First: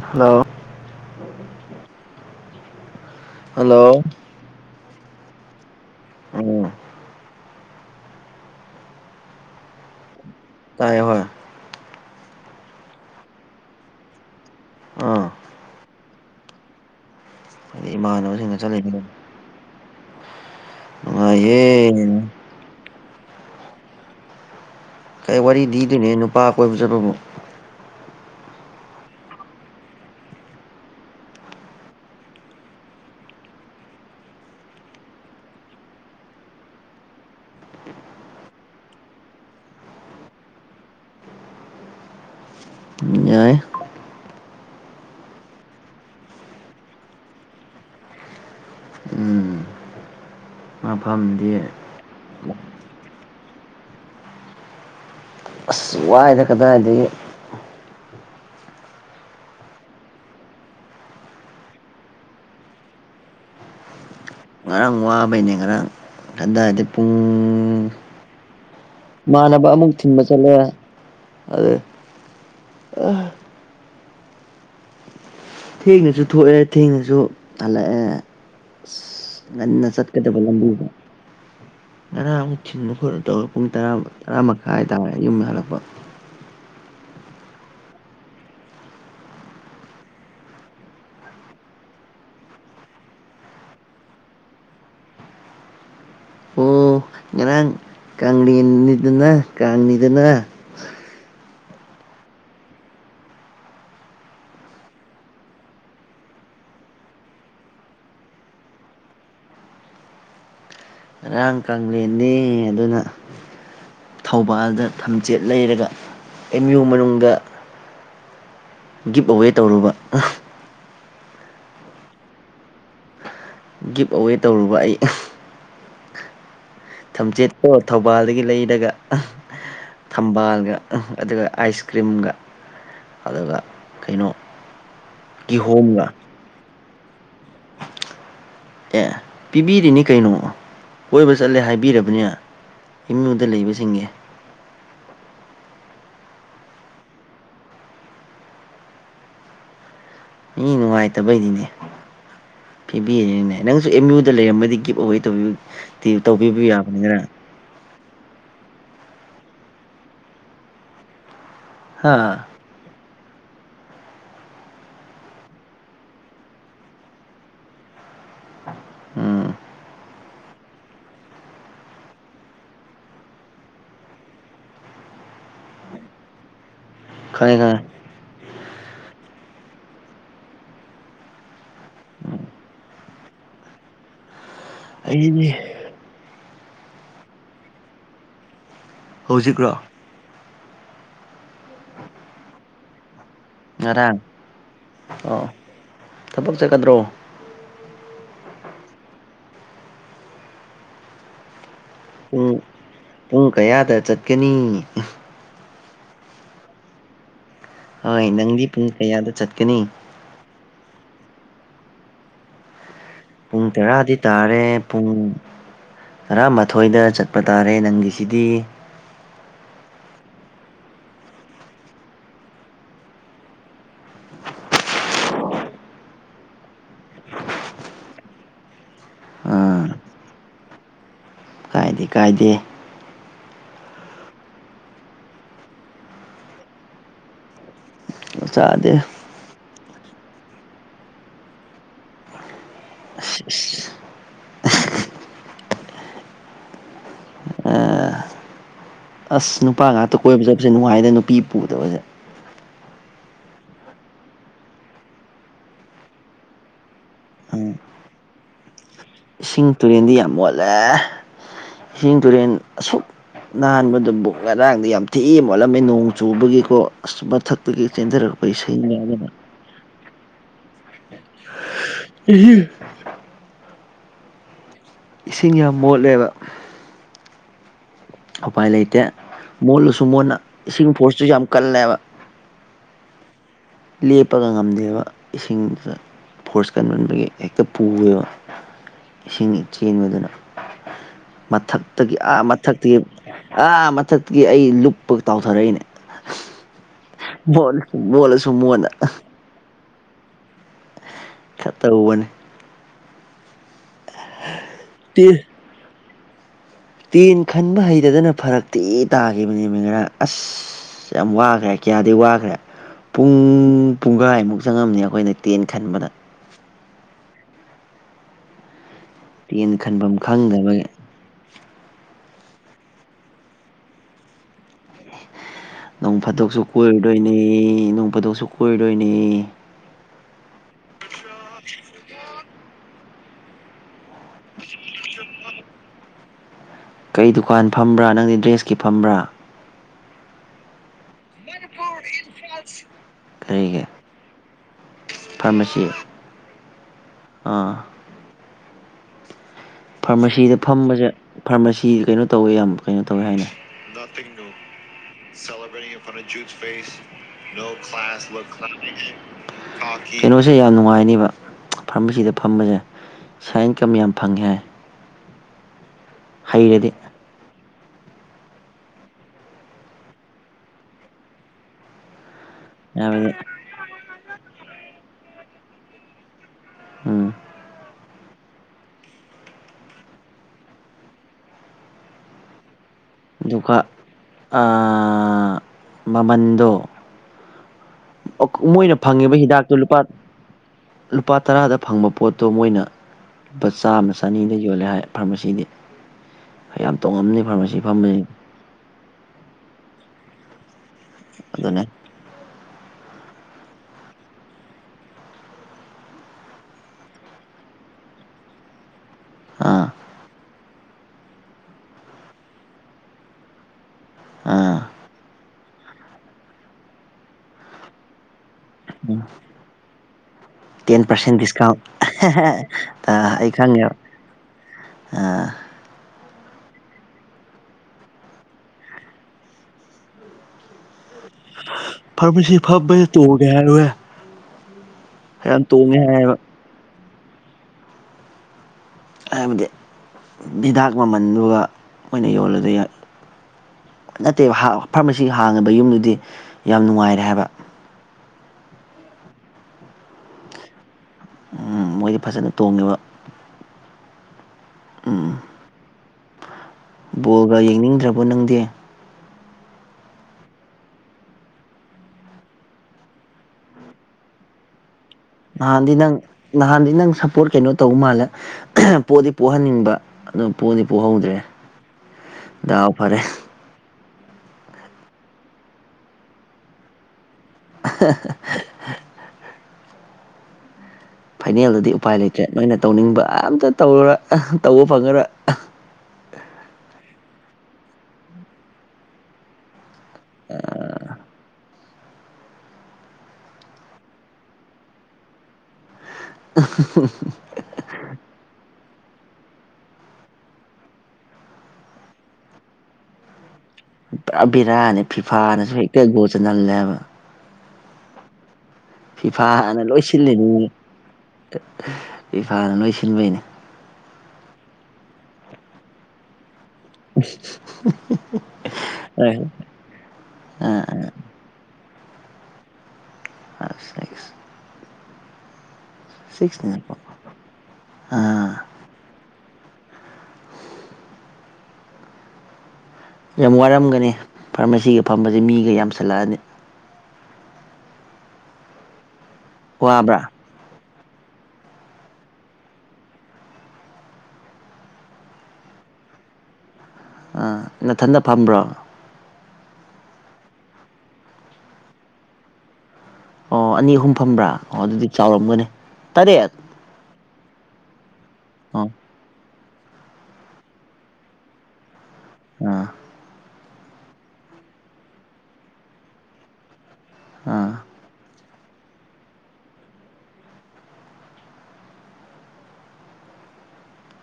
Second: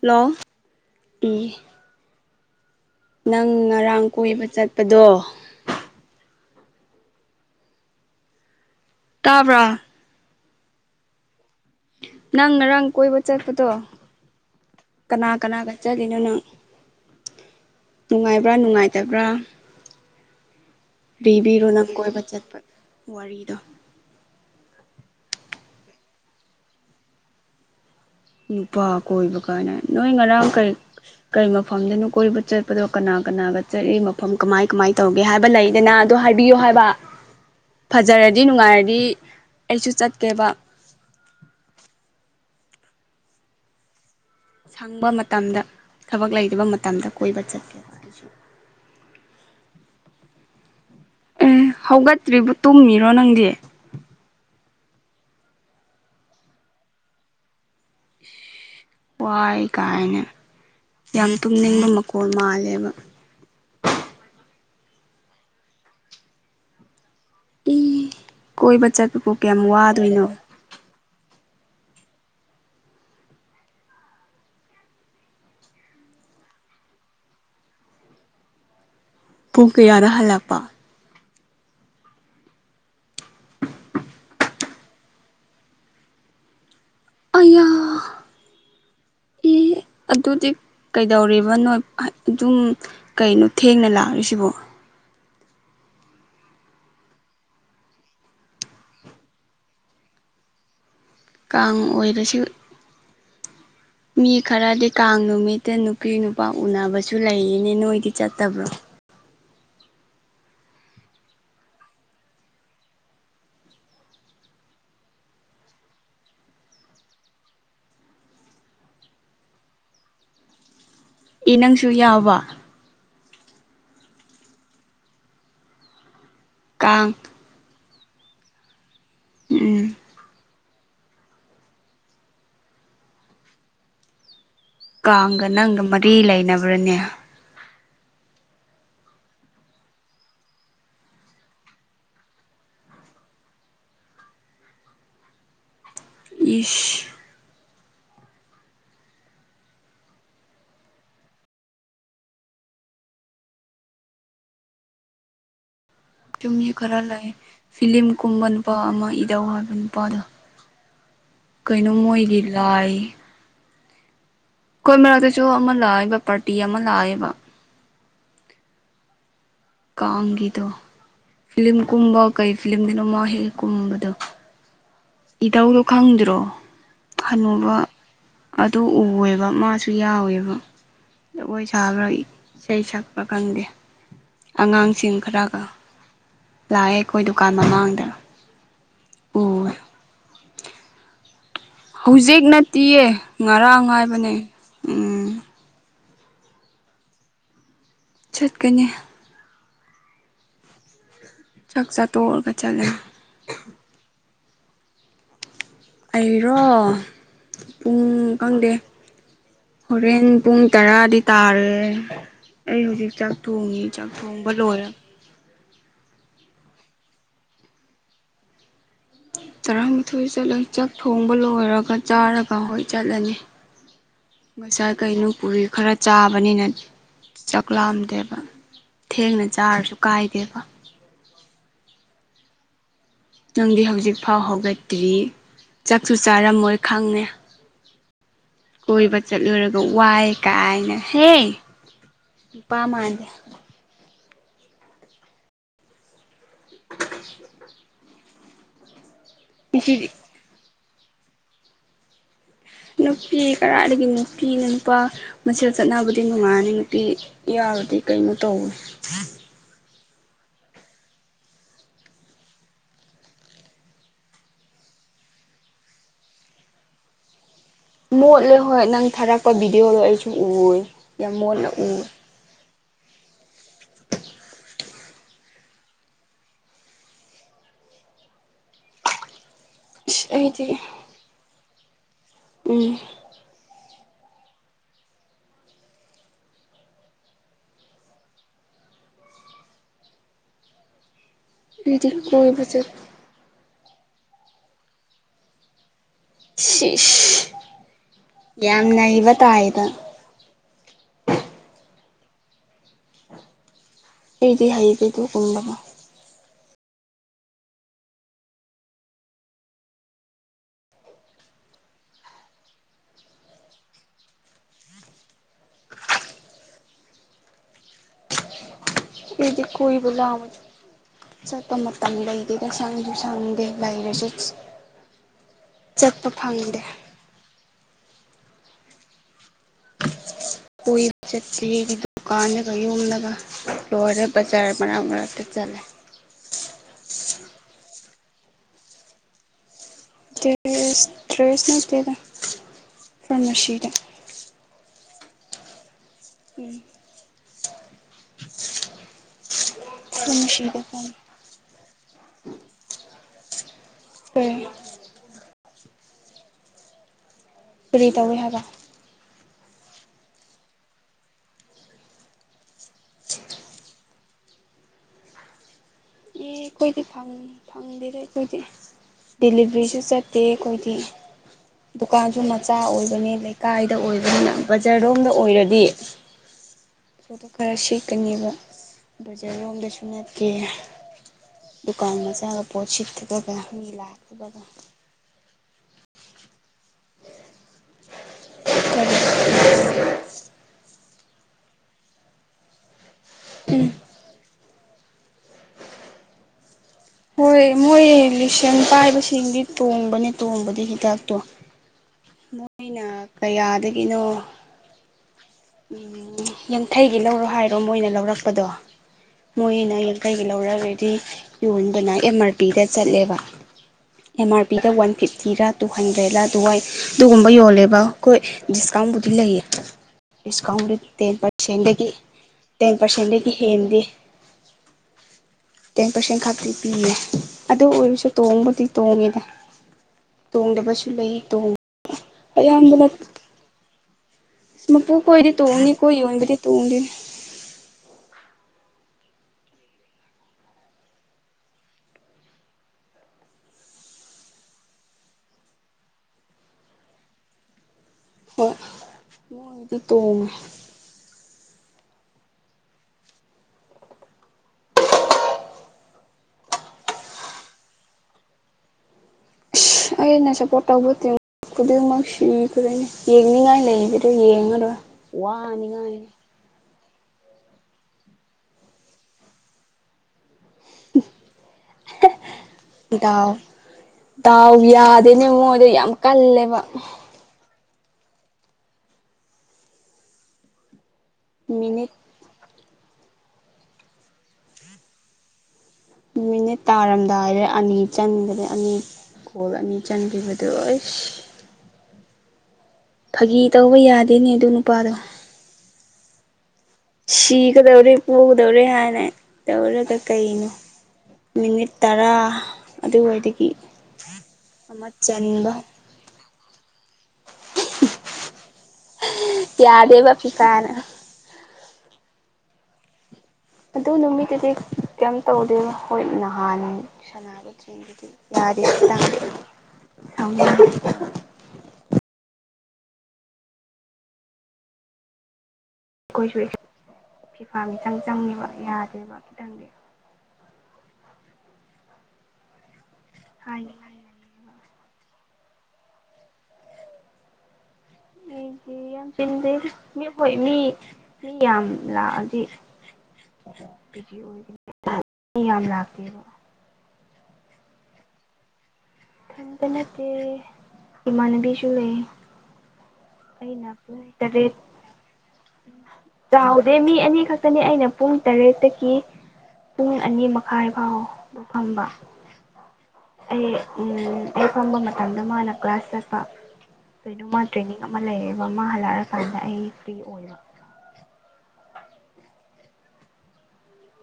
Hello ꯎꯝ ꯅꯪ hello ꯉꯔꯥꯡ ꯀꯣꯏꯕ ꯆꯠꯄꯗꯣ ꯎꯝ ꯇꯥꯕ꯭ꯔꯥ ꯇꯥꯏꯌꯦ ꯍꯣꯏ ꯅꯪ ꯉꯔꯥꯡ ꯀꯣꯏꯕ ꯆꯠꯄꯗꯣ ꯑꯥ ꯀꯅꯥ ꯀꯅꯥꯒ ꯆꯠꯂꯤꯅꯣꯅꯪ ꯑꯩꯗꯤ ꯏꯃꯥꯟꯅꯕꯁꯤꯡꯒ ꯅꯨꯡꯉꯥꯏꯕ꯭ꯔꯥ ꯆꯠꯂꯤꯅꯤ ꯅꯨꯡꯉꯥꯏꯇꯕ꯭ꯔꯥ ꯅꯨꯡꯉꯥꯏꯌꯦ ꯂꯤꯕꯤꯔꯣ ꯅꯪ ꯀꯣꯏꯕ ꯆꯠꯄ ꯋꯥꯔꯤꯗꯣ ꯀꯩ ꯋꯥꯔꯤ ꯂꯤꯗꯣꯏꯅꯦ ꯅꯨꯄꯥ ꯀꯣꯏꯕ ꯆꯠꯄꯕꯨ ꯅꯨꯄꯥ ꯀꯣꯏꯕ ꯀꯥꯏ ꯅꯣꯏ ꯉꯔꯥꯡ ꯀꯔꯤ ꯀꯔꯤ ꯃꯐꯝꯗꯅꯣ ꯀꯣꯏꯕ ꯆꯠꯄꯗꯣ ꯀꯅꯥ ꯀꯅꯥꯒ ꯆꯠꯂꯤ ꯃꯐꯝ ꯀꯃꯥꯏ ꯀꯃꯥꯏ ꯇꯧ ꯒꯦ ꯍꯥꯏꯕ ꯂꯩꯗꯅ ꯑꯗꯣ ꯍꯥꯏꯕꯤꯌꯣ ꯍꯥꯏꯕ ꯐꯖꯔꯗꯤ ꯅꯨꯡꯉꯥꯏꯔꯗꯤ ꯑꯩꯁꯨ ꯆꯠꯀꯦꯕ ꯌꯥꯏ ꯁꯪꯕ ꯃꯇꯝꯗ ꯊꯕꯛ ꯂꯩꯇꯕ ꯃꯇꯝꯗ ꯀꯣꯏꯕ ꯆꯠꯀꯦ ꯎꯝ ꯃꯐꯝꯗꯤ ꯍꯧꯒꯠꯇ꯭ꯔꯤꯕꯨ ꯇꯨꯝꯃꯤꯔꯣ ꯅꯪꯗꯤ ꯑꯁ ꯋꯥꯏꯗ ꯀꯗꯥꯏꯗꯒꯤ ꯋꯥꯏ ꯀꯥꯏꯅ ꯌꯥꯝ ꯇꯨꯝꯅꯤꯡꯕ ꯃꯈꯣꯜ ꯃꯥꯜꯂꯦꯕ ꯉꯔꯥꯡ ꯋꯥꯕꯩꯅꯦ ꯉꯔꯥꯡ ꯀꯗꯥꯏꯗꯩ ꯄꯨꯡ ꯏ ꯎꯝ ꯀꯣꯏꯕ ꯆꯠꯄꯕꯨ ꯀꯌꯥꯝ ꯃꯥꯃꯅꯕ ꯑꯃꯨꯛ ꯊꯤꯟꯕ ꯋꯥꯗꯣꯏꯅꯣ ꯆꯠꯂꯦ ꯑꯗꯨ ꯑ ꯊꯦꯡꯅꯁꯨ ꯊꯣꯛꯑꯦ ꯊꯦꯡꯅꯁꯨ ꯍꯜꯂꯛꯑꯦ ꯑꯁ ꯄꯨꯡ ꯉꯟꯅ ꯀꯌꯥꯗ ꯆꯠꯀꯗꯕ ꯍꯜꯂꯛꯄ ꯂꯝꯕꯤ ꯉꯔꯥꯃꯨꯛ ꯊꯤꯟꯕ ꯈꯣꯠꯂꯨ ꯇꯧꯔꯒ ꯄꯨꯡ ꯇꯔꯥ ꯇꯔꯥ ꯃꯈꯥꯏ ꯇꯥꯔꯦ ꯌꯨꯝ ꯍꯜꯂꯛꯄ ꯑꯌꯥ ꯑꯦ ꯑꯗꯨꯗꯤ ꯀꯩꯗꯧꯔꯤꯕ ꯅꯣꯏ ꯑꯗꯨꯝ ꯀꯩꯅꯣ ꯊꯦꯡꯅ ꯂꯥꯛꯔꯤꯁꯤꯕꯣ ꯑꯣ ꯉꯔꯥꯡ ꯀꯥꯡꯂꯦꯟꯅꯤꯗꯅ ꯀꯥꯡꯅꯤꯗꯅ ꯀꯥꯡ ꯑꯣꯏꯔꯁꯨ ꯃꯤ ꯈꯔꯗꯤ ꯀꯥꯡ ꯅꯨꯃꯤꯠꯇ ꯅꯨꯄꯤ ꯅꯨꯄꯥ ꯎꯅꯕꯁꯨ ꯂꯩꯌꯦꯅꯦ ꯅꯣꯏꯗꯤ ꯆꯠꯇꯕ꯭ꯔꯣ ꯉꯔꯥꯡ ꯀꯥꯡꯂꯦꯟꯅꯦ ꯑꯗꯨꯅ ꯊꯧꯕꯥꯜꯗ ꯊꯝꯆꯦꯠ ꯂꯩꯔꯒ ꯑꯦꯝ ꯌꯨ ꯃꯅꯨꯡꯗ ꯒꯤꯞ ꯑꯋꯦ ꯇꯧꯔꯨꯕ ꯑꯦ ꯅꯪꯁꯨ ꯌꯥꯎꯕ ꯒꯤꯞ ꯑꯋꯦ ꯇꯧꯔꯨꯕ ꯑꯩ ꯀꯥꯡ ꯊꯝꯆꯦꯠꯇꯣ ꯊꯧꯕꯥꯜꯗꯒꯤ ꯂꯩꯔꯒ ꯎꯝ ꯊꯝꯕꯥꯜꯒ ꯑꯗꯨꯒ ꯑꯥꯏꯁ ꯀ꯭ꯔꯤꯝꯒ ꯑꯗꯨꯒ ꯀꯩꯅꯣ ꯀꯥꯡꯒ ꯅꯪꯒ ꯀꯤꯍꯣꯝꯒ ꯃꯔꯤ ꯂꯩꯅꯕ꯭ꯔꯅꯦ ꯑꯦ ꯄꯤꯕꯤꯔꯤꯅꯤ ꯀꯩꯅꯣ ꯀꯣꯏꯕ ꯆꯠꯂꯦ ꯍꯥꯏꯕꯤꯔꯕꯅꯦ ꯑꯦꯝꯌꯨꯗ ꯂꯩꯕꯁꯤꯡꯒꯤ ꯏꯁ ꯃꯤ ꯅꯨꯡꯉꯥꯏꯇꯕꯩꯗꯤꯅꯦ ꯄꯤꯕꯤꯔꯤꯅꯤꯅꯦ ꯅꯪꯁꯨ ꯑꯦꯝ ꯌꯨꯗ ꯂꯩꯔꯝꯃꯗꯤ ꯒꯤꯐ ꯑꯋꯦ ꯇꯧꯕꯤꯕ ꯗꯤ ꯇꯧꯕꯤꯕ ꯃꯤ ꯌꯥꯕꯅꯤ ꯈꯔ ꯉꯔꯥꯡ ꯂꯩ ꯐꯤꯂꯤꯝ ꯀꯨꯝꯕ ꯅꯨꯄꯥ ꯑꯃ ꯏꯗꯧ ꯍꯥꯏꯕ ꯅꯨꯄꯥꯗꯣ ꯀꯩꯅꯣ ꯃꯣꯏꯒꯤ ꯍꯥ ꯂꯥꯏ ꯑꯩꯈꯣꯏ ꯃꯔꯛꯇꯁꯨ ꯑꯃ ꯂꯥꯛꯑꯦꯕ ꯄꯥꯔꯇꯤ ꯑꯃ ꯂꯥꯛꯑꯦꯕ ꯎꯝ ꯀꯥꯒꯤꯗꯣ ꯐꯤꯂꯝ ꯀꯨꯝꯕ ꯀꯩ ꯐꯤꯂꯝꯒꯤꯅꯣ ꯃꯥ ꯍꯦꯛ ꯀꯨꯝꯕꯗꯣ ꯏꯙꯧꯗꯣ ꯈꯪꯗ꯭ꯔꯣ ꯈꯪꯉꯦ ꯑꯅꯨꯕ ꯈꯪꯉꯦ ꯑꯗꯨ ꯎꯑꯦꯕ ꯃꯥꯁꯨ ꯌꯥꯎꯋꯦꯕ ꯖꯒꯣꯏ ꯁꯥꯕ꯭ꯔꯥ ꯏꯁꯩ ꯁꯛꯄ ꯈꯪꯗꯦ ꯑꯉꯥꯡꯁꯤꯡ ꯑꯩꯗꯤ ꯈꯔꯒ ꯂꯥꯛꯑꯦ ꯑꯩꯈꯣꯏ ꯗꯨꯀꯥꯟ ꯃꯃꯥꯡꯗ ꯎꯋꯦ ꯍꯧꯖꯤꯛ꯭ꯔꯣ ꯍꯧꯖꯤꯛ ꯅꯠꯇꯤꯌꯦ ꯉꯔꯥꯡ ꯍꯥꯏꯥꯏꯕꯅꯦ ꯑ ꯊꯕꯛ ꯆꯠꯒꯗ꯭ꯔꯣ ꯆꯠꯀꯅꯤ ꯆꯛꯆꯥ ꯇꯔꯒ ꯄꯨꯡ ꯆꯂꯦ ꯄꯨꯡ ꯀꯌꯥꯗ ꯆꯠꯀꯅꯤ ꯑꯩꯔꯣ ꯄꯨꯡ ꯍꯣꯏ ꯅꯪꯗꯤ ꯈꯪꯗꯦ ꯄꯨꯡ ꯀꯌꯥꯗ ꯆꯠꯀꯅꯤ ꯍꯣꯔꯦꯟ ꯄꯨꯡ ꯇꯔꯥꯗꯤ ꯇꯥꯔꯦ ꯑꯩ ꯍꯧꯖꯤꯛ ꯆꯥꯛ ꯄꯨꯡ ꯊꯣꯡꯉꯤ ꯆꯥꯛ ꯇꯔꯥꯗꯤ ꯊꯣꯡꯕ ꯂꯣꯏꯔꯦ ꯇꯔꯥꯃꯊꯣꯏꯗ ꯆꯠꯄ ꯇꯥꯔꯦ ꯅꯪꯒꯤꯁꯤꯗꯤ ꯇꯔꯥꯃꯥꯊꯣꯏ ꯆꯠꯂꯣꯏ ꯆꯥꯛ ꯊꯣꯡꯕ ꯂꯣꯏꯔꯒ ꯆꯥꯔꯒ ꯍꯣꯏ ꯆꯠꯂꯅꯤ ꯉꯁꯥꯏ ꯀꯩꯅꯅꯨꯡ ꯄꯨꯨꯔꯤ ꯈꯔ ꯆꯥꯕꯅꯤꯅ ꯆꯥꯛꯂꯥꯛꯑꯝꯗꯦꯕ ꯊꯦꯡꯅ ꯑꯥ ꯆꯥꯔꯁꯨ ꯀꯥꯏꯗꯦꯕ ꯀꯥꯏꯗꯦ ꯀꯥꯏꯗꯦ ꯅꯪꯗꯤ ꯍꯧꯖꯤꯛꯐꯥꯎ ꯍꯧꯒꯠꯇ꯭ꯔꯤ ꯆꯥꯛꯁꯨ ꯆꯥꯔꯝꯃꯣꯏ ꯈꯪꯉꯦ ꯆꯥꯗꯦ ꯑꯣꯏꯣꯏꯕ ꯆꯠꯂꯨꯔꯒ ꯋꯥꯏ ꯀꯥꯏꯅ ꯍꯦ ꯅꯨꯄꯥ ꯃꯥꯟ [unintelligible] [unintelligible] ꯑꯁ ꯅꯨꯄꯥ ꯉꯁꯤꯗꯤ ꯉꯥꯛꯇ ꯀꯣꯏꯕ ꯆꯠꯄꯁꯦ ꯅꯨꯡꯉꯥꯏꯗꯅ ꯅꯨꯄꯤ ꯄꯨꯗꯕꯁꯦ ꯅꯨꯄꯤ ꯀꯔꯥꯏꯗꯒꯤ ꯅꯨꯄꯤ ꯅꯨꯄꯥ ꯃꯁꯦꯜ ꯆꯠꯕꯨꯗꯤ ꯅꯨꯡꯉꯥꯏꯅꯤ ꯅꯨꯄꯤ ꯌꯥꯌꯥꯕꯗꯤ ꯀꯩꯅꯣ ꯇꯧꯋꯤ ꯏꯁꯤꯡ ꯇꯨꯔꯦꯟꯗꯤ ꯌꯥꯝ ꯃꯣꯠꯂꯦ ꯏꯁꯤꯡ ꯇꯨꯔꯦꯟ ꯑꯁꯨꯛ ꯅꯍꯟꯕꯗꯨꯕꯨꯛ ꯉꯔꯥꯡꯗꯤ ꯌꯥꯝ ꯊꯤ ꯑꯣꯣꯠꯂꯝꯃꯦ ꯅꯣꯡ ꯆꯨꯕꯒꯤꯀꯣ ꯑꯁꯨ ꯃꯊꯛ ꯑꯩꯒꯤ ꯆꯦꯟꯊꯔꯛꯄ ꯏꯁꯩꯅꯦꯗꯅ ꯑꯄ ꯚꯤꯗꯤꯑꯣꯗꯣ ꯑꯩꯁꯨ ꯎ ꯌꯥꯝ ꯃꯣꯠꯅ ꯎ ꯏꯍ [unintelligible] ꯏꯁꯤꯡ ꯌꯥꯝ ꯃꯣꯠꯂꯦꯕ ꯎꯄꯥꯏ ꯂꯩꯇꯦ ꯃꯣꯠꯂꯨꯁꯨ ꯑꯁ ꯃꯣꯟꯅ ꯑꯩꯗꯤ ꯁꯤꯒꯨꯝꯕ ꯐꯣꯔꯁꯇꯁꯨ ꯌꯥꯝ ꯀꯜꯂꯦꯕ ꯎꯝ ꯂꯦꯞꯄꯒ ꯉꯝꯗꯦꯕ ꯏꯁꯤꯡꯗ ꯐꯣꯔꯁ ꯀꯟꯃꯟꯕꯒꯤ ꯍꯦꯛꯇ ꯄꯨꯋꯦꯕ ꯏꯁꯤꯡ ꯆꯦꯟꯕꯗꯨꯅ ꯑꯩꯗꯤ ꯃꯊꯛꯇꯒꯤ ꯑꯥ ꯀꯣꯏꯕ ꯆꯠ ꯃꯊꯛꯇꯒꯤ ꯑꯥ ꯃꯊꯛꯀꯤ ꯑꯩ ꯂꯨꯞꯄꯒ ꯇꯥꯎꯊꯔꯛꯏꯅꯦ ꯁꯤꯁ ꯁꯤꯁ ꯌꯥꯝ ꯅꯩꯕ ꯇꯥꯏꯗ ꯈꯠꯇ ꯎꯕꯅꯦ ꯑꯩꯗꯤ ꯇꯦ ꯍꯌꯦꯒꯩꯗꯣꯒꯨꯝꯕꯒ ꯇꯦꯟ ꯈꯟꯕ ꯍꯩꯇꯗꯅ ꯐꯔꯛꯇꯤ ꯇꯥꯈꯤꯕꯅꯦ ꯃꯤꯅꯔꯥ ꯑꯁ ꯑꯁ ꯌꯥꯝ ꯋꯥꯈ꯭ꯔꯦ ꯀꯌꯥꯗꯤ ꯋꯥꯈ꯭ꯔꯦ ꯄꯨꯡ ꯄꯨꯡꯈꯥꯏꯃꯨꯛ ꯆꯪꯉꯝꯅꯤ ꯑꯩꯈꯣꯏꯅ ꯇꯦꯟ ꯈꯟꯕꯗ ꯇꯦꯟ ꯈꯟꯐꯝ ꯀꯣꯏꯕꯗꯥꯃ ꯈꯪꯗꯕꯒꯤ ꯆꯠꯄ ꯃꯇꯝ ꯂꯩꯗꯦꯗ ꯁꯪꯁꯨ ꯁꯪꯗꯦ ꯂꯩꯔꯁꯨꯠ ꯅꯅꯨꯡ ꯐꯥꯠꯇꯣꯛꯁꯨ ꯀꯣꯏꯔꯗꯣꯏꯅꯤ ꯅꯣꯡ ꯐꯥꯗꯣꯛꯁꯨ ꯀꯣꯏꯗꯣꯏꯅꯤ ꯀꯣꯏ ꯆꯠꯇꯔꯤꯒꯤ ꯗꯨꯀꯥꯟ ꯑꯗꯨꯒ ꯌꯨꯝꯂꯒ ꯂꯣꯏꯔ ꯕꯖꯥꯔ ꯃꯔꯛ ꯃꯔꯛꯇ ꯆꯠꯂꯦ꯫ ꯀꯩ ꯗꯨꯀꯥꯟ ꯐꯝꯕ꯭ꯔꯥ ꯅꯪꯗꯤ ꯗ꯭ꯔꯦꯁꯀꯤ ꯐꯝꯕ꯭ꯔꯥ꯫ ꯗ꯭ꯔꯦꯁ ꯗ꯭ꯔꯦꯁ ꯅꯠꯇꯦꯗ ꯐꯔꯃꯥꯁꯤꯗ ꯐꯥꯔꯃꯁꯤ ꯎꯝ ꯑꯥ ꯐꯥꯔꯃꯥꯁꯤꯗ ꯐꯝꯕꯁꯦ ꯐꯥꯔꯃꯥꯁꯤ ꯀꯩꯅꯣ ꯇꯧꯋꯦ ꯌꯥꯝ ꯀꯩꯅꯣ ꯇꯧꯋꯦ ꯍꯥꯏꯅ [unintelligible] ꯀꯔꯤ ꯇꯧꯋꯦ ꯍꯥꯏꯕ [unintelligible] ꯀꯩꯅꯣꯁꯦ ꯌꯥꯝ ꯅꯨꯡꯉꯥꯏꯅꯦꯕ ꯐꯥꯔꯃꯥꯁꯤꯗ ꯐꯝꯕꯁꯦ ꯁꯥꯏ ꯏꯟꯀꯝ ꯌꯥꯝ ꯐꯪꯉꯦ ꯍꯥꯏ ꯏ ꯍꯩꯔꯗꯤ ꯈꯣꯏꯗꯤ ꯐꯪꯗꯦꯗ ꯑꯩꯈꯣꯏꯗꯤ ꯗꯦꯂꯤꯕ꯭ꯔꯤꯁꯨ ꯆꯠꯇꯦ ꯑꯈꯣꯏꯗꯤ ꯗꯨꯀꯥꯟꯁꯨ ꯃꯆꯥ ꯍꯥꯏꯕꯗꯤ ꯑꯣꯏꯕꯅꯤ ꯀꯥꯏꯗ ꯑꯣꯏꯕꯅꯤꯅ ꯕꯖꯔꯣꯝꯗ ꯑꯣꯏꯔꯗꯤ ꯎꯝ ꯈꯔ ꯁꯦꯠꯀꯅꯦꯕ ꯕꯖꯔꯔꯣꯝꯗꯁꯨ ꯅꯠꯇꯠꯇꯦ ꯗꯨꯀꯥꯟ ꯃꯆꯥꯒ ꯄꯣꯠꯁꯤꯠꯇꯦ ꯑꯗꯨꯒ ꯑꯥ ꯃꯃꯟꯗꯣ ꯃꯣꯏꯅ ꯐꯪꯉꯤꯕ ꯍꯤꯗꯥꯛꯇꯣ ꯂꯨꯄꯥ ꯂꯨꯄꯥ ꯇꯔꯥꯗ ꯐꯪꯕ ꯄꯣꯠꯇꯣ ꯃꯣꯏꯅ ꯂꯨꯄꯥ ꯆꯥꯝꯃ ꯆꯅꯤꯗ ꯌꯣꯜꯂꯦ ꯍꯥꯏ ꯐꯥꯔꯃꯥꯁꯤꯗꯤ [unintelligible] ꯌꯥꯝ ꯇꯣꯡꯉꯥꯝ ꯍꯣꯏ ꯃꯣꯏ ꯂꯤꯁꯟ ꯄꯥꯏꯕꯁꯤꯡꯗꯤ ꯇꯣꯡꯕꯅꯦ ꯇꯣꯡꯕꯗꯤ ꯍꯤꯗꯥꯛ ꯑꯗꯨ ꯑꯗꯨꯅꯦ ꯃꯣꯏꯅ ꯀꯌꯥꯗꯒꯤꯅꯣ ꯎꯝ ꯌꯥꯡꯈꯩꯒꯤ ꯂꯧꯔꯣ ꯍꯥꯏꯔꯣ ꯃꯣꯏꯅ ꯂꯧꯔꯛꯄꯗꯣ ꯑꯥ ꯃꯣꯏꯅ [unintelligible] ꯌꯣꯟꯗꯅ ꯑꯦꯝ ꯑꯥꯔ ꯄꯤꯗ ꯆꯠꯂꯦꯕ ꯑꯦꯝ ꯑꯥꯔ ꯑꯥ ꯄꯤꯗ ꯋꯥꯟ ꯐꯤꯐꯤ ꯊꯤꯔꯥ ꯇꯨ ꯍꯟꯗ꯭ꯔꯦꯗꯂꯥ ꯑꯗꯨꯋꯥꯏ ꯑꯗꯨꯒꯨꯝꯕ ꯌꯣꯜꯂꯦꯕ ꯑꯈꯣꯏ ꯗꯤꯁꯀꯥꯎꯟꯕꯨꯗꯤ ꯂꯩꯌꯦ ꯗꯤꯁꯀꯥꯎꯟꯗꯤ ꯇꯦꯟ ꯄꯥꯔꯁꯦꯟ ꯗꯤꯁꯀꯥꯎꯟ ꯄꯥꯔꯁꯦꯟꯗꯒꯤ ꯇꯦꯟ ꯑꯩ ꯄꯥꯔꯁꯦꯟꯗꯒꯤ ꯈꯪꯉꯦꯕ ꯍꯦꯟꯗꯦ ꯑꯥ ꯇꯦꯟ ꯄꯥꯔꯁꯦꯟ ꯈꯇꯤ ꯄꯤꯌꯦ ꯑꯗꯨ ꯑꯣꯏꯔꯁꯨ ꯇꯣꯡꯕꯨꯗꯤ ꯇꯣꯡꯉꯤꯗ ꯇꯣꯡꯗꯕꯁꯨ ꯂꯩꯌꯦ꯫ ꯐꯃꯁꯤ ꯐꯕꯁꯦ ꯇꯣꯡꯉꯦ ꯍꯥꯏꯔꯋꯦ ꯃꯄꯨ ꯀꯣꯏꯗꯤ ꯇꯣꯡꯅꯤ ꯀꯣꯏ ꯍꯥꯏꯌꯦꯕ ꯌꯣꯟꯕꯗꯤ ꯇꯣꯡꯗꯦ ꯍꯥꯏꯕꯗꯤ ꯍꯤꯗꯥꯛ ꯃꯃꯜꯗꯨꯒ ꯃꯣꯏꯅ ꯌꯣꯜꯂꯗꯤ ꯌꯥꯏ ꯅꯠꯇꯦꯕ ꯐꯥꯔꯃꯥꯁꯤ ꯍꯥꯡꯉꯕ ꯌꯨꯝꯗꯨꯗꯤ ꯌꯥꯝ ꯅꯨꯡꯉꯥꯏꯔꯦ ꯍꯥꯏꯕ ꯍꯣꯏ ꯃꯣꯏꯗꯤ ꯇꯣꯡꯉꯦ ꯎ ꯃꯣꯏꯗꯤ ꯐꯖꯅ ꯇꯣꯡꯉꯤꯕ ꯎꯝ ꯕꯣꯜꯒ ꯌꯦꯡꯅꯤꯡꯗ꯭ꯔꯕꯣ ꯅꯪꯗꯤ ꯑꯁ ꯑꯩꯅ ꯁꯞꯄꯣꯠ ꯇꯧꯕꯨꯗꯤ ꯈꯨꯗꯤꯡꯃꯛ ꯁꯤꯈꯔꯅꯤ ꯌꯦꯡꯅꯤꯡꯉꯥꯏ ꯂꯩꯕꯗꯣ ꯌꯦꯡꯉꯔꯣꯏ ꯅꯍꯥꯟꯗꯤ ꯅꯪ ꯋꯥꯅꯤꯉꯥꯏ ꯅꯍꯥꯟꯗꯤ ꯅꯪ ꯁꯞꯄꯣꯔꯠ ꯀꯩꯅꯣ ꯇꯧ ꯃꯥꯜꯂꯦ [unintelligible] ꯄꯣꯗꯤ ꯄꯣꯍꯟꯅꯤꯡꯕ ꯑꯗꯨ ꯄꯣꯗꯤ ꯄꯣꯛꯍꯧꯗ꯭ꯔꯦ [unintelligible] ꯗꯥꯎ ꯗꯥꯎ ꯌꯥꯗꯦꯅꯦ ꯃꯣꯢꯗꯣ ꯌꯥꯝ ꯀꯜꯂꯦꯕ [unintelligible] ꯐꯥꯏꯅꯦꯜꯗꯗꯤ ꯃꯤꯅꯤꯠ ꯎꯄꯥꯏ ꯂꯩꯇ꯭ꯔꯦ ꯅꯣꯏꯅ ꯇꯧꯅꯤꯡꯕ ꯑꯝꯇ ꯇꯧꯔ ꯇꯧꯕ ꯐꯪꯉꯔꯣꯏ ꯃꯤꯅꯤꯠ ꯇꯥꯔꯝꯗꯥꯏꯗ ꯑꯅꯤ ꯆꯟꯒꯔꯦ ꯑꯅꯤ ꯀꯣꯜꯑꯅꯤ ꯆꯥꯟꯒꯤꯕꯗꯨ ꯑꯣꯏꯁ ꯐꯥꯒꯤ ꯇꯧꯕ ꯌꯥꯗꯦꯅꯦ ꯑꯗꯨ ꯅꯨꯄꯥꯗꯣ [unintelligible] ꯁꯤꯒꯗꯧꯔꯦ ꯄꯨꯒꯗꯧꯔꯦ ꯍꯥꯏꯅ ꯇꯧꯔꯒ ꯀꯩꯅꯣ ꯃꯤꯅꯤꯠ ꯇꯔꯥ ꯑꯗꯨꯋꯥꯢꯗꯒꯤ ꯄꯨꯔꯤ ꯕꯦꯔꯥꯅꯤ ꯐꯤꯐꯥꯅꯁꯨ ꯍꯦꯛꯇ ꯒꯣꯜ ꯆꯟꯁꯜꯂꯦ ꯍꯥꯢꯕ ꯐꯤꯐꯥꯅ ꯌꯥꯗꯦꯕ ꯂꯣꯏꯁꯤꯜꯂꯤꯅꯤ ꯐꯤꯐꯥꯅ ꯐꯤꯐꯥꯅ ꯂꯣꯏꯁꯤꯟꯕꯩꯅꯦ ꯑꯗꯨ ꯅꯨꯃꯤꯠꯇꯨꯗꯤ ꯀꯩꯝ ꯇꯧꯗꯦ ꯍꯣꯏ ꯅꯍꯥꯟ ꯁꯥꯟꯅꯕ ꯆꯦꯟꯕꯗꯨꯗꯤ ꯌꯥꯗꯦ ꯑꯥ [unintelligible] ꯁꯥꯎꯅꯤꯡꯉꯤ ꯑꯥ [unintelligible] ꯑꯩꯈꯣꯏꯁꯨ ꯁꯤꯛꯁꯅꯤꯅꯀꯣ ꯐꯤꯐꯥꯝ ꯃꯤꯆꯪ ꯑꯥ ꯆꯪꯉꯦꯕ ꯌꯥꯗꯦꯕ ꯈꯤꯇꯪꯗꯤ ꯌꯥꯝ ꯋꯥꯔꯝꯒꯅꯤ ꯍꯥꯏꯅꯤꯡꯉꯥꯏ ꯐꯥꯔꯃꯥꯁꯤꯒ ꯐꯝꯕꯁꯦ ꯃꯤꯒ ꯌꯥꯝꯁꯜꯂꯛꯑꯅꯤ ꯑꯩꯗꯤ ꯌꯥꯝ ꯆꯤꯟꯗꯦꯗ ꯋꯥꯕ꯭ꯔꯥ ꯃꯤ ꯍꯣꯏ ꯃꯤ ꯃꯤ ꯌꯥꯝ ꯂꯥꯛꯑꯗꯤ [unintelligible] ꯑꯣꯏ ꯃꯤ ꯌꯥꯝ ꯂꯥꯛꯇꯦꯕ ꯑꯥ ꯅꯊꯟꯗ ꯐꯝꯕ꯭ꯔꯣ ꯢꯊꯟꯇ ꯅꯠꯇꯦ ꯏꯃꯥꯟꯅꯕꯤꯁꯨ ꯂꯩꯌꯦ ꯑꯣ ꯑꯅꯤ ꯑꯍꯨꯝ ꯐꯕ꯭ꯔꯥ ꯇꯔꯦꯠ ꯑꯣ ꯑꯗꯨꯗꯤ ꯆꯥꯎꯔꯝꯒꯅꯤ ꯇꯔꯦꯠ ꯅꯠꯇꯦ ꯃꯤ ꯑꯅꯤ ꯈꯛꯇꯅꯤ ꯑꯩꯅ ꯄꯨꯡ ꯑꯣ ꯇꯔꯦꯠꯇꯒꯤ ꯄꯨꯡ ꯑꯅꯤ ꯃꯈꯥꯏ ꯐꯥꯎꯕ ꯐꯝꯕ ꯑꯥ ꯑꯩ ꯎꯝ ꯑꯩ ꯐꯝꯕ ꯃꯇꯝꯗ ꯃꯥꯅ ꯀ꯭ꯂꯥꯁ ꯆꯠꯄ ꯀꯩꯅꯣ ꯃꯥ ꯑꯥ ꯇ꯭ꯔꯦꯅꯤꯡ ꯑꯃ ꯂꯩꯌꯦꯕ ꯑꯃ ꯍꯜꯂꯛꯑꯀꯥꯟꯗ ꯑꯩ ꯐ꯭ꯔꯤ ꯑꯣꯏꯕ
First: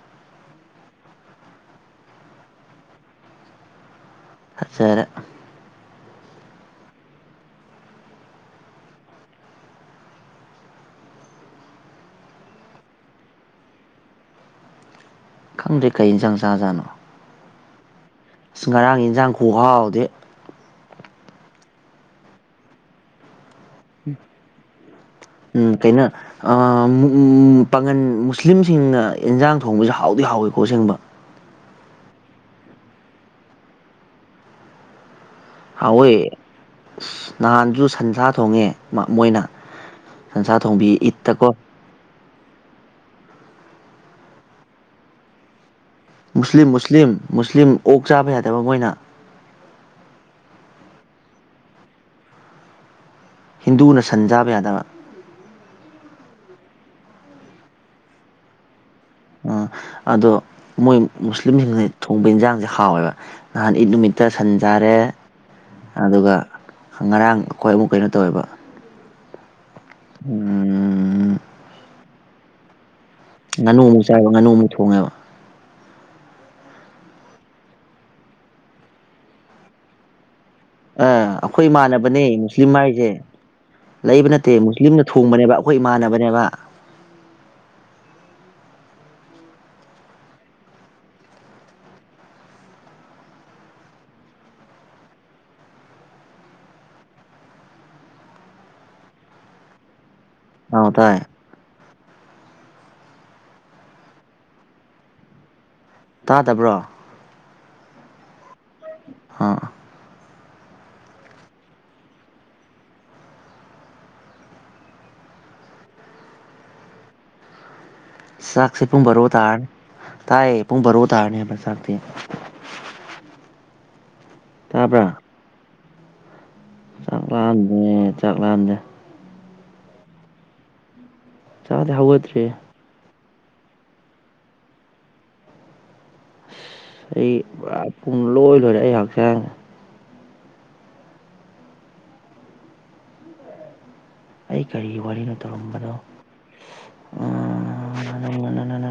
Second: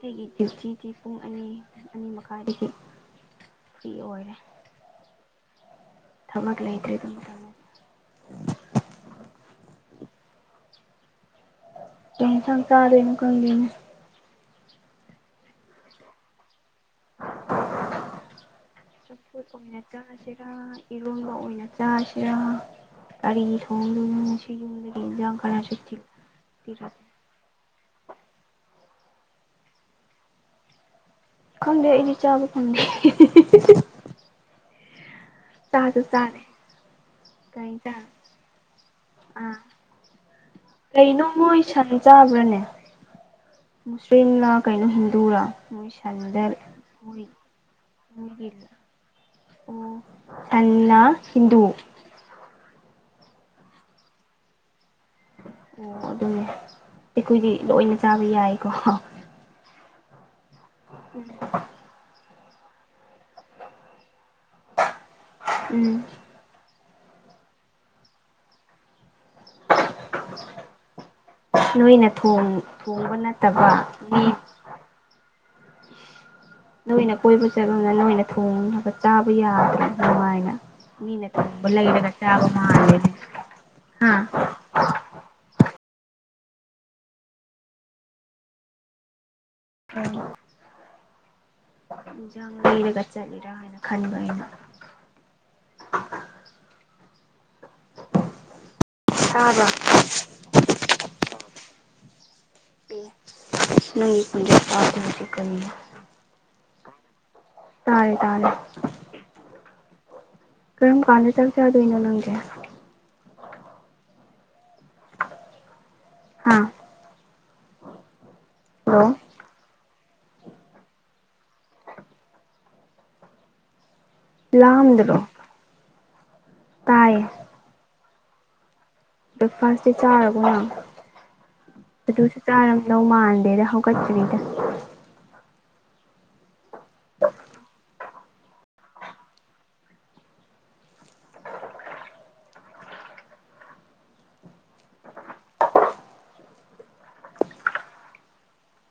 ꯑꯩꯒꯤ ꯗ꯭ꯌꯨꯇꯤꯗꯤ ꯄꯨꯡ ꯑꯅꯤ ꯑꯅꯤ ꯃꯈꯥꯏꯗꯒꯤ ꯐ꯭ꯔꯤ ꯑꯣꯏꯔꯦ ꯐꯖꯔꯦ ꯊꯕꯛ ꯂꯩꯇꯗ꯭ꯔꯤ [unintelligible] ꯀꯩ ꯢꯟꯁꯥꯡ ꯆꯥꯗꯣꯢꯅꯣ ꯈꯪꯗꯦꯅꯦ ꯈꯪꯗꯦ ꯀꯩ ꯏꯟꯖꯥꯡ ꯆꯥ ꯖꯥꯠꯅꯣ ꯑꯁ ꯉꯔꯥꯡ ꯌꯦꯟꯖꯥꯡ ꯈꯨꯍꯥꯎꯗꯤ ꯑꯥ ꯏꯔꯣꯝꯕ ꯑꯣꯏꯅ ꯆꯥꯁꯤꯔꯥ ꯀꯔꯤ ꯊꯣꯡꯗꯣꯢꯅꯣ ꯉꯁꯤꯒꯤ [unintelligible] ꯢꯟꯖꯥꯡ [unintelligible] [unintelligible] ꯀꯩꯅꯣ ꯑꯥ [unintelligible] ꯎꯝ ꯄꯥꯉꯟ ꯃꯨꯁꯂꯤꯝꯁꯤꯡꯅ ꯏꯟꯖꯥꯡ ꯊꯣꯡꯕꯁꯨ ꯍꯥꯎꯗꯤ ꯍꯥꯎꯋꯤꯀꯣ ꯑꯁꯦꯡꯕ ꯈꯪꯗꯦ ꯑꯩꯗꯤ ꯆꯕ ꯐꯪꯗꯦ ꯆꯥꯁꯨ ꯍꯥꯎꯑꯦ ꯆꯥꯗꯦ ꯀꯩ ꯅꯍꯥꯟꯁꯨ ꯏꯟꯖꯥꯡ ꯁꯟꯁꯥ ꯊꯣꯡꯉꯦ ꯃꯣꯏꯅ ꯑꯥ ꯁꯟꯁꯥ ꯊꯣꯡꯕꯤ ꯀꯩꯅꯣ ꯏꯠꯇ ꯀꯣ ꯃꯣꯏ ꯁꯟ ꯆꯥꯕ꯭ꯔꯥꯅꯦ ꯃꯨꯁꯂꯤꯝꯂ ꯀꯩꯅꯣ ꯍꯤꯟꯗꯨꯔꯥ ꯃꯣꯏ ꯁꯟꯗ ꯃꯨꯁꯂꯤꯝ ꯃꯨꯁꯂꯤꯝ ꯃꯣꯏ ꯃꯨꯁꯂꯤꯝ ꯑꯣꯛ ꯆꯥꯕ ꯃꯣꯏꯒꯤ ꯌꯥꯗꯕ ꯃꯣꯏꯅ ꯑꯣ ꯁꯟꯅꯥ ꯍꯤꯟꯗꯨ ꯍꯤꯟꯗꯨꯅ ꯁꯟ ꯆꯥꯕ ꯌꯥꯗꯕ ꯑꯣ ꯑꯗꯨꯅꯤ ꯑꯩꯈꯣꯏꯗꯤ ꯂꯣꯏꯅ ꯆꯥꯕ ꯌꯥꯏꯀꯣ ꯑꯥ ꯑꯗꯣ ꯃꯣꯏ ꯃꯨꯁꯂꯤꯝꯁꯤꯡꯁꯦ ꯊꯣꯡꯕ ꯏꯟꯁꯥꯡꯁꯦ ꯍꯥꯎꯋꯦꯕ ꯅꯍꯥꯟ ꯏꯠ ꯅꯨꯃꯤꯠꯇ ꯁꯟ ꯆꯥꯔꯦ ꯎꯝ ꯑꯗꯨꯒ ꯉꯔꯥꯡ ꯑꯩꯈꯣꯏ ꯑꯃꯨꯛ ꯀꯩꯅꯣ ꯇꯧꯋꯦꯕ ꯎꯝ ꯅꯣꯏꯅ ꯊꯣꯡ ꯊꯣꯡꯕ ꯅꯠ ꯉꯥꯅꯨ ꯑꯃꯨꯛ ꯆꯥꯏꯌꯦꯕ ꯉꯥꯅꯨ ꯑꯃꯨꯛ ꯊꯣꯡꯉꯦꯕ ꯅꯣꯏꯅ ꯀꯣꯏꯕ ꯆꯠꯂꯨꯝꯅ ꯅꯣꯏꯅ ꯊꯣꯡꯅꯕ ꯆꯥꯕ ꯌꯥꯗ꯭ꯔꯤꯕ ꯑꯃꯥꯏꯅ ꯑ ꯑꯩꯈꯣꯏ ꯏꯃꯥꯟꯅꯕꯅꯦ ꯃꯨꯁꯂꯤꯝ ꯍꯥꯏꯁꯦ ꯍꯥ ꯂꯩꯕ ꯅꯠꯇꯦ ꯃꯨꯁꯂꯤꯝꯅ ꯊꯣꯡꯕꯅꯦꯕ ꯑꯩꯈꯣꯏ ꯏꯃꯥꯟꯅꯕꯅꯦꯕ [unintelligible] ꯏꯟꯖꯥꯡ ꯂꯩꯔꯒ ꯆꯠꯂꯔꯥ ꯍꯥꯏꯅ ꯈꯟꯕ ꯑꯩꯅ ꯇꯥꯕ꯭ꯔꯥ ꯑꯧ ꯇꯥꯏ ꯅꯪꯒꯤ ꯈꯣꯟꯖꯦꯜ ꯇꯥꯗꯦ ꯍꯥꯏꯁꯤ ꯀꯔꯤꯅꯣ ꯇꯥꯗꯕ꯭ꯔꯣ ꯇꯥꯔꯦ ꯇꯥꯔꯦ ꯑꯥ ꯀꯔꯝ ꯀꯥꯟꯗ ꯇꯥꯛ ꯆꯥꯗꯣꯏꯅꯣ ꯅꯪꯗꯤ ꯍꯥ ꯆꯥꯛꯁꯦ ꯍꯜꯂꯣ ꯄꯨꯡ ꯕꯔꯣ ꯇꯥꯔꯅꯤ ꯇꯥꯏꯌꯦ ꯄꯨꯡ ꯕꯔꯣ ꯇꯥꯔꯅꯤ ꯍꯥꯏꯕ ꯆꯥꯛꯇꯤ ꯇꯥꯕ꯭ꯔꯥ ꯂꯥꯝꯗꯔꯣ ꯆꯥꯛꯂꯥꯛꯑꯥꯟꯗꯦ ꯆꯥꯛꯂꯥꯛꯑꯥꯟꯗꯦ ꯕ꯭ꯔꯦꯛꯐꯥꯁꯇꯤ ꯆꯥꯔꯒ ꯃ ꯆꯥꯛꯗꯤ ꯑꯗꯨꯁꯨ ꯍꯧꯒꯠꯇ꯭ꯔꯤ ꯆꯥꯔ ꯂꯃꯥꯟꯗꯦꯗꯍꯣ ꯀꯆꯔꯤꯗ ꯑꯩ ꯄꯨꯔꯥ ꯄꯨꯡ ꯂꯣꯏ ꯂꯣꯏꯔꯦ ꯑꯩ ꯍꯛꯆꯥꯡ ꯑꯩ ꯀꯔꯤꯒꯤ ꯋꯥꯔꯤꯅꯣ ꯇꯧꯔꯝꯕꯗꯣ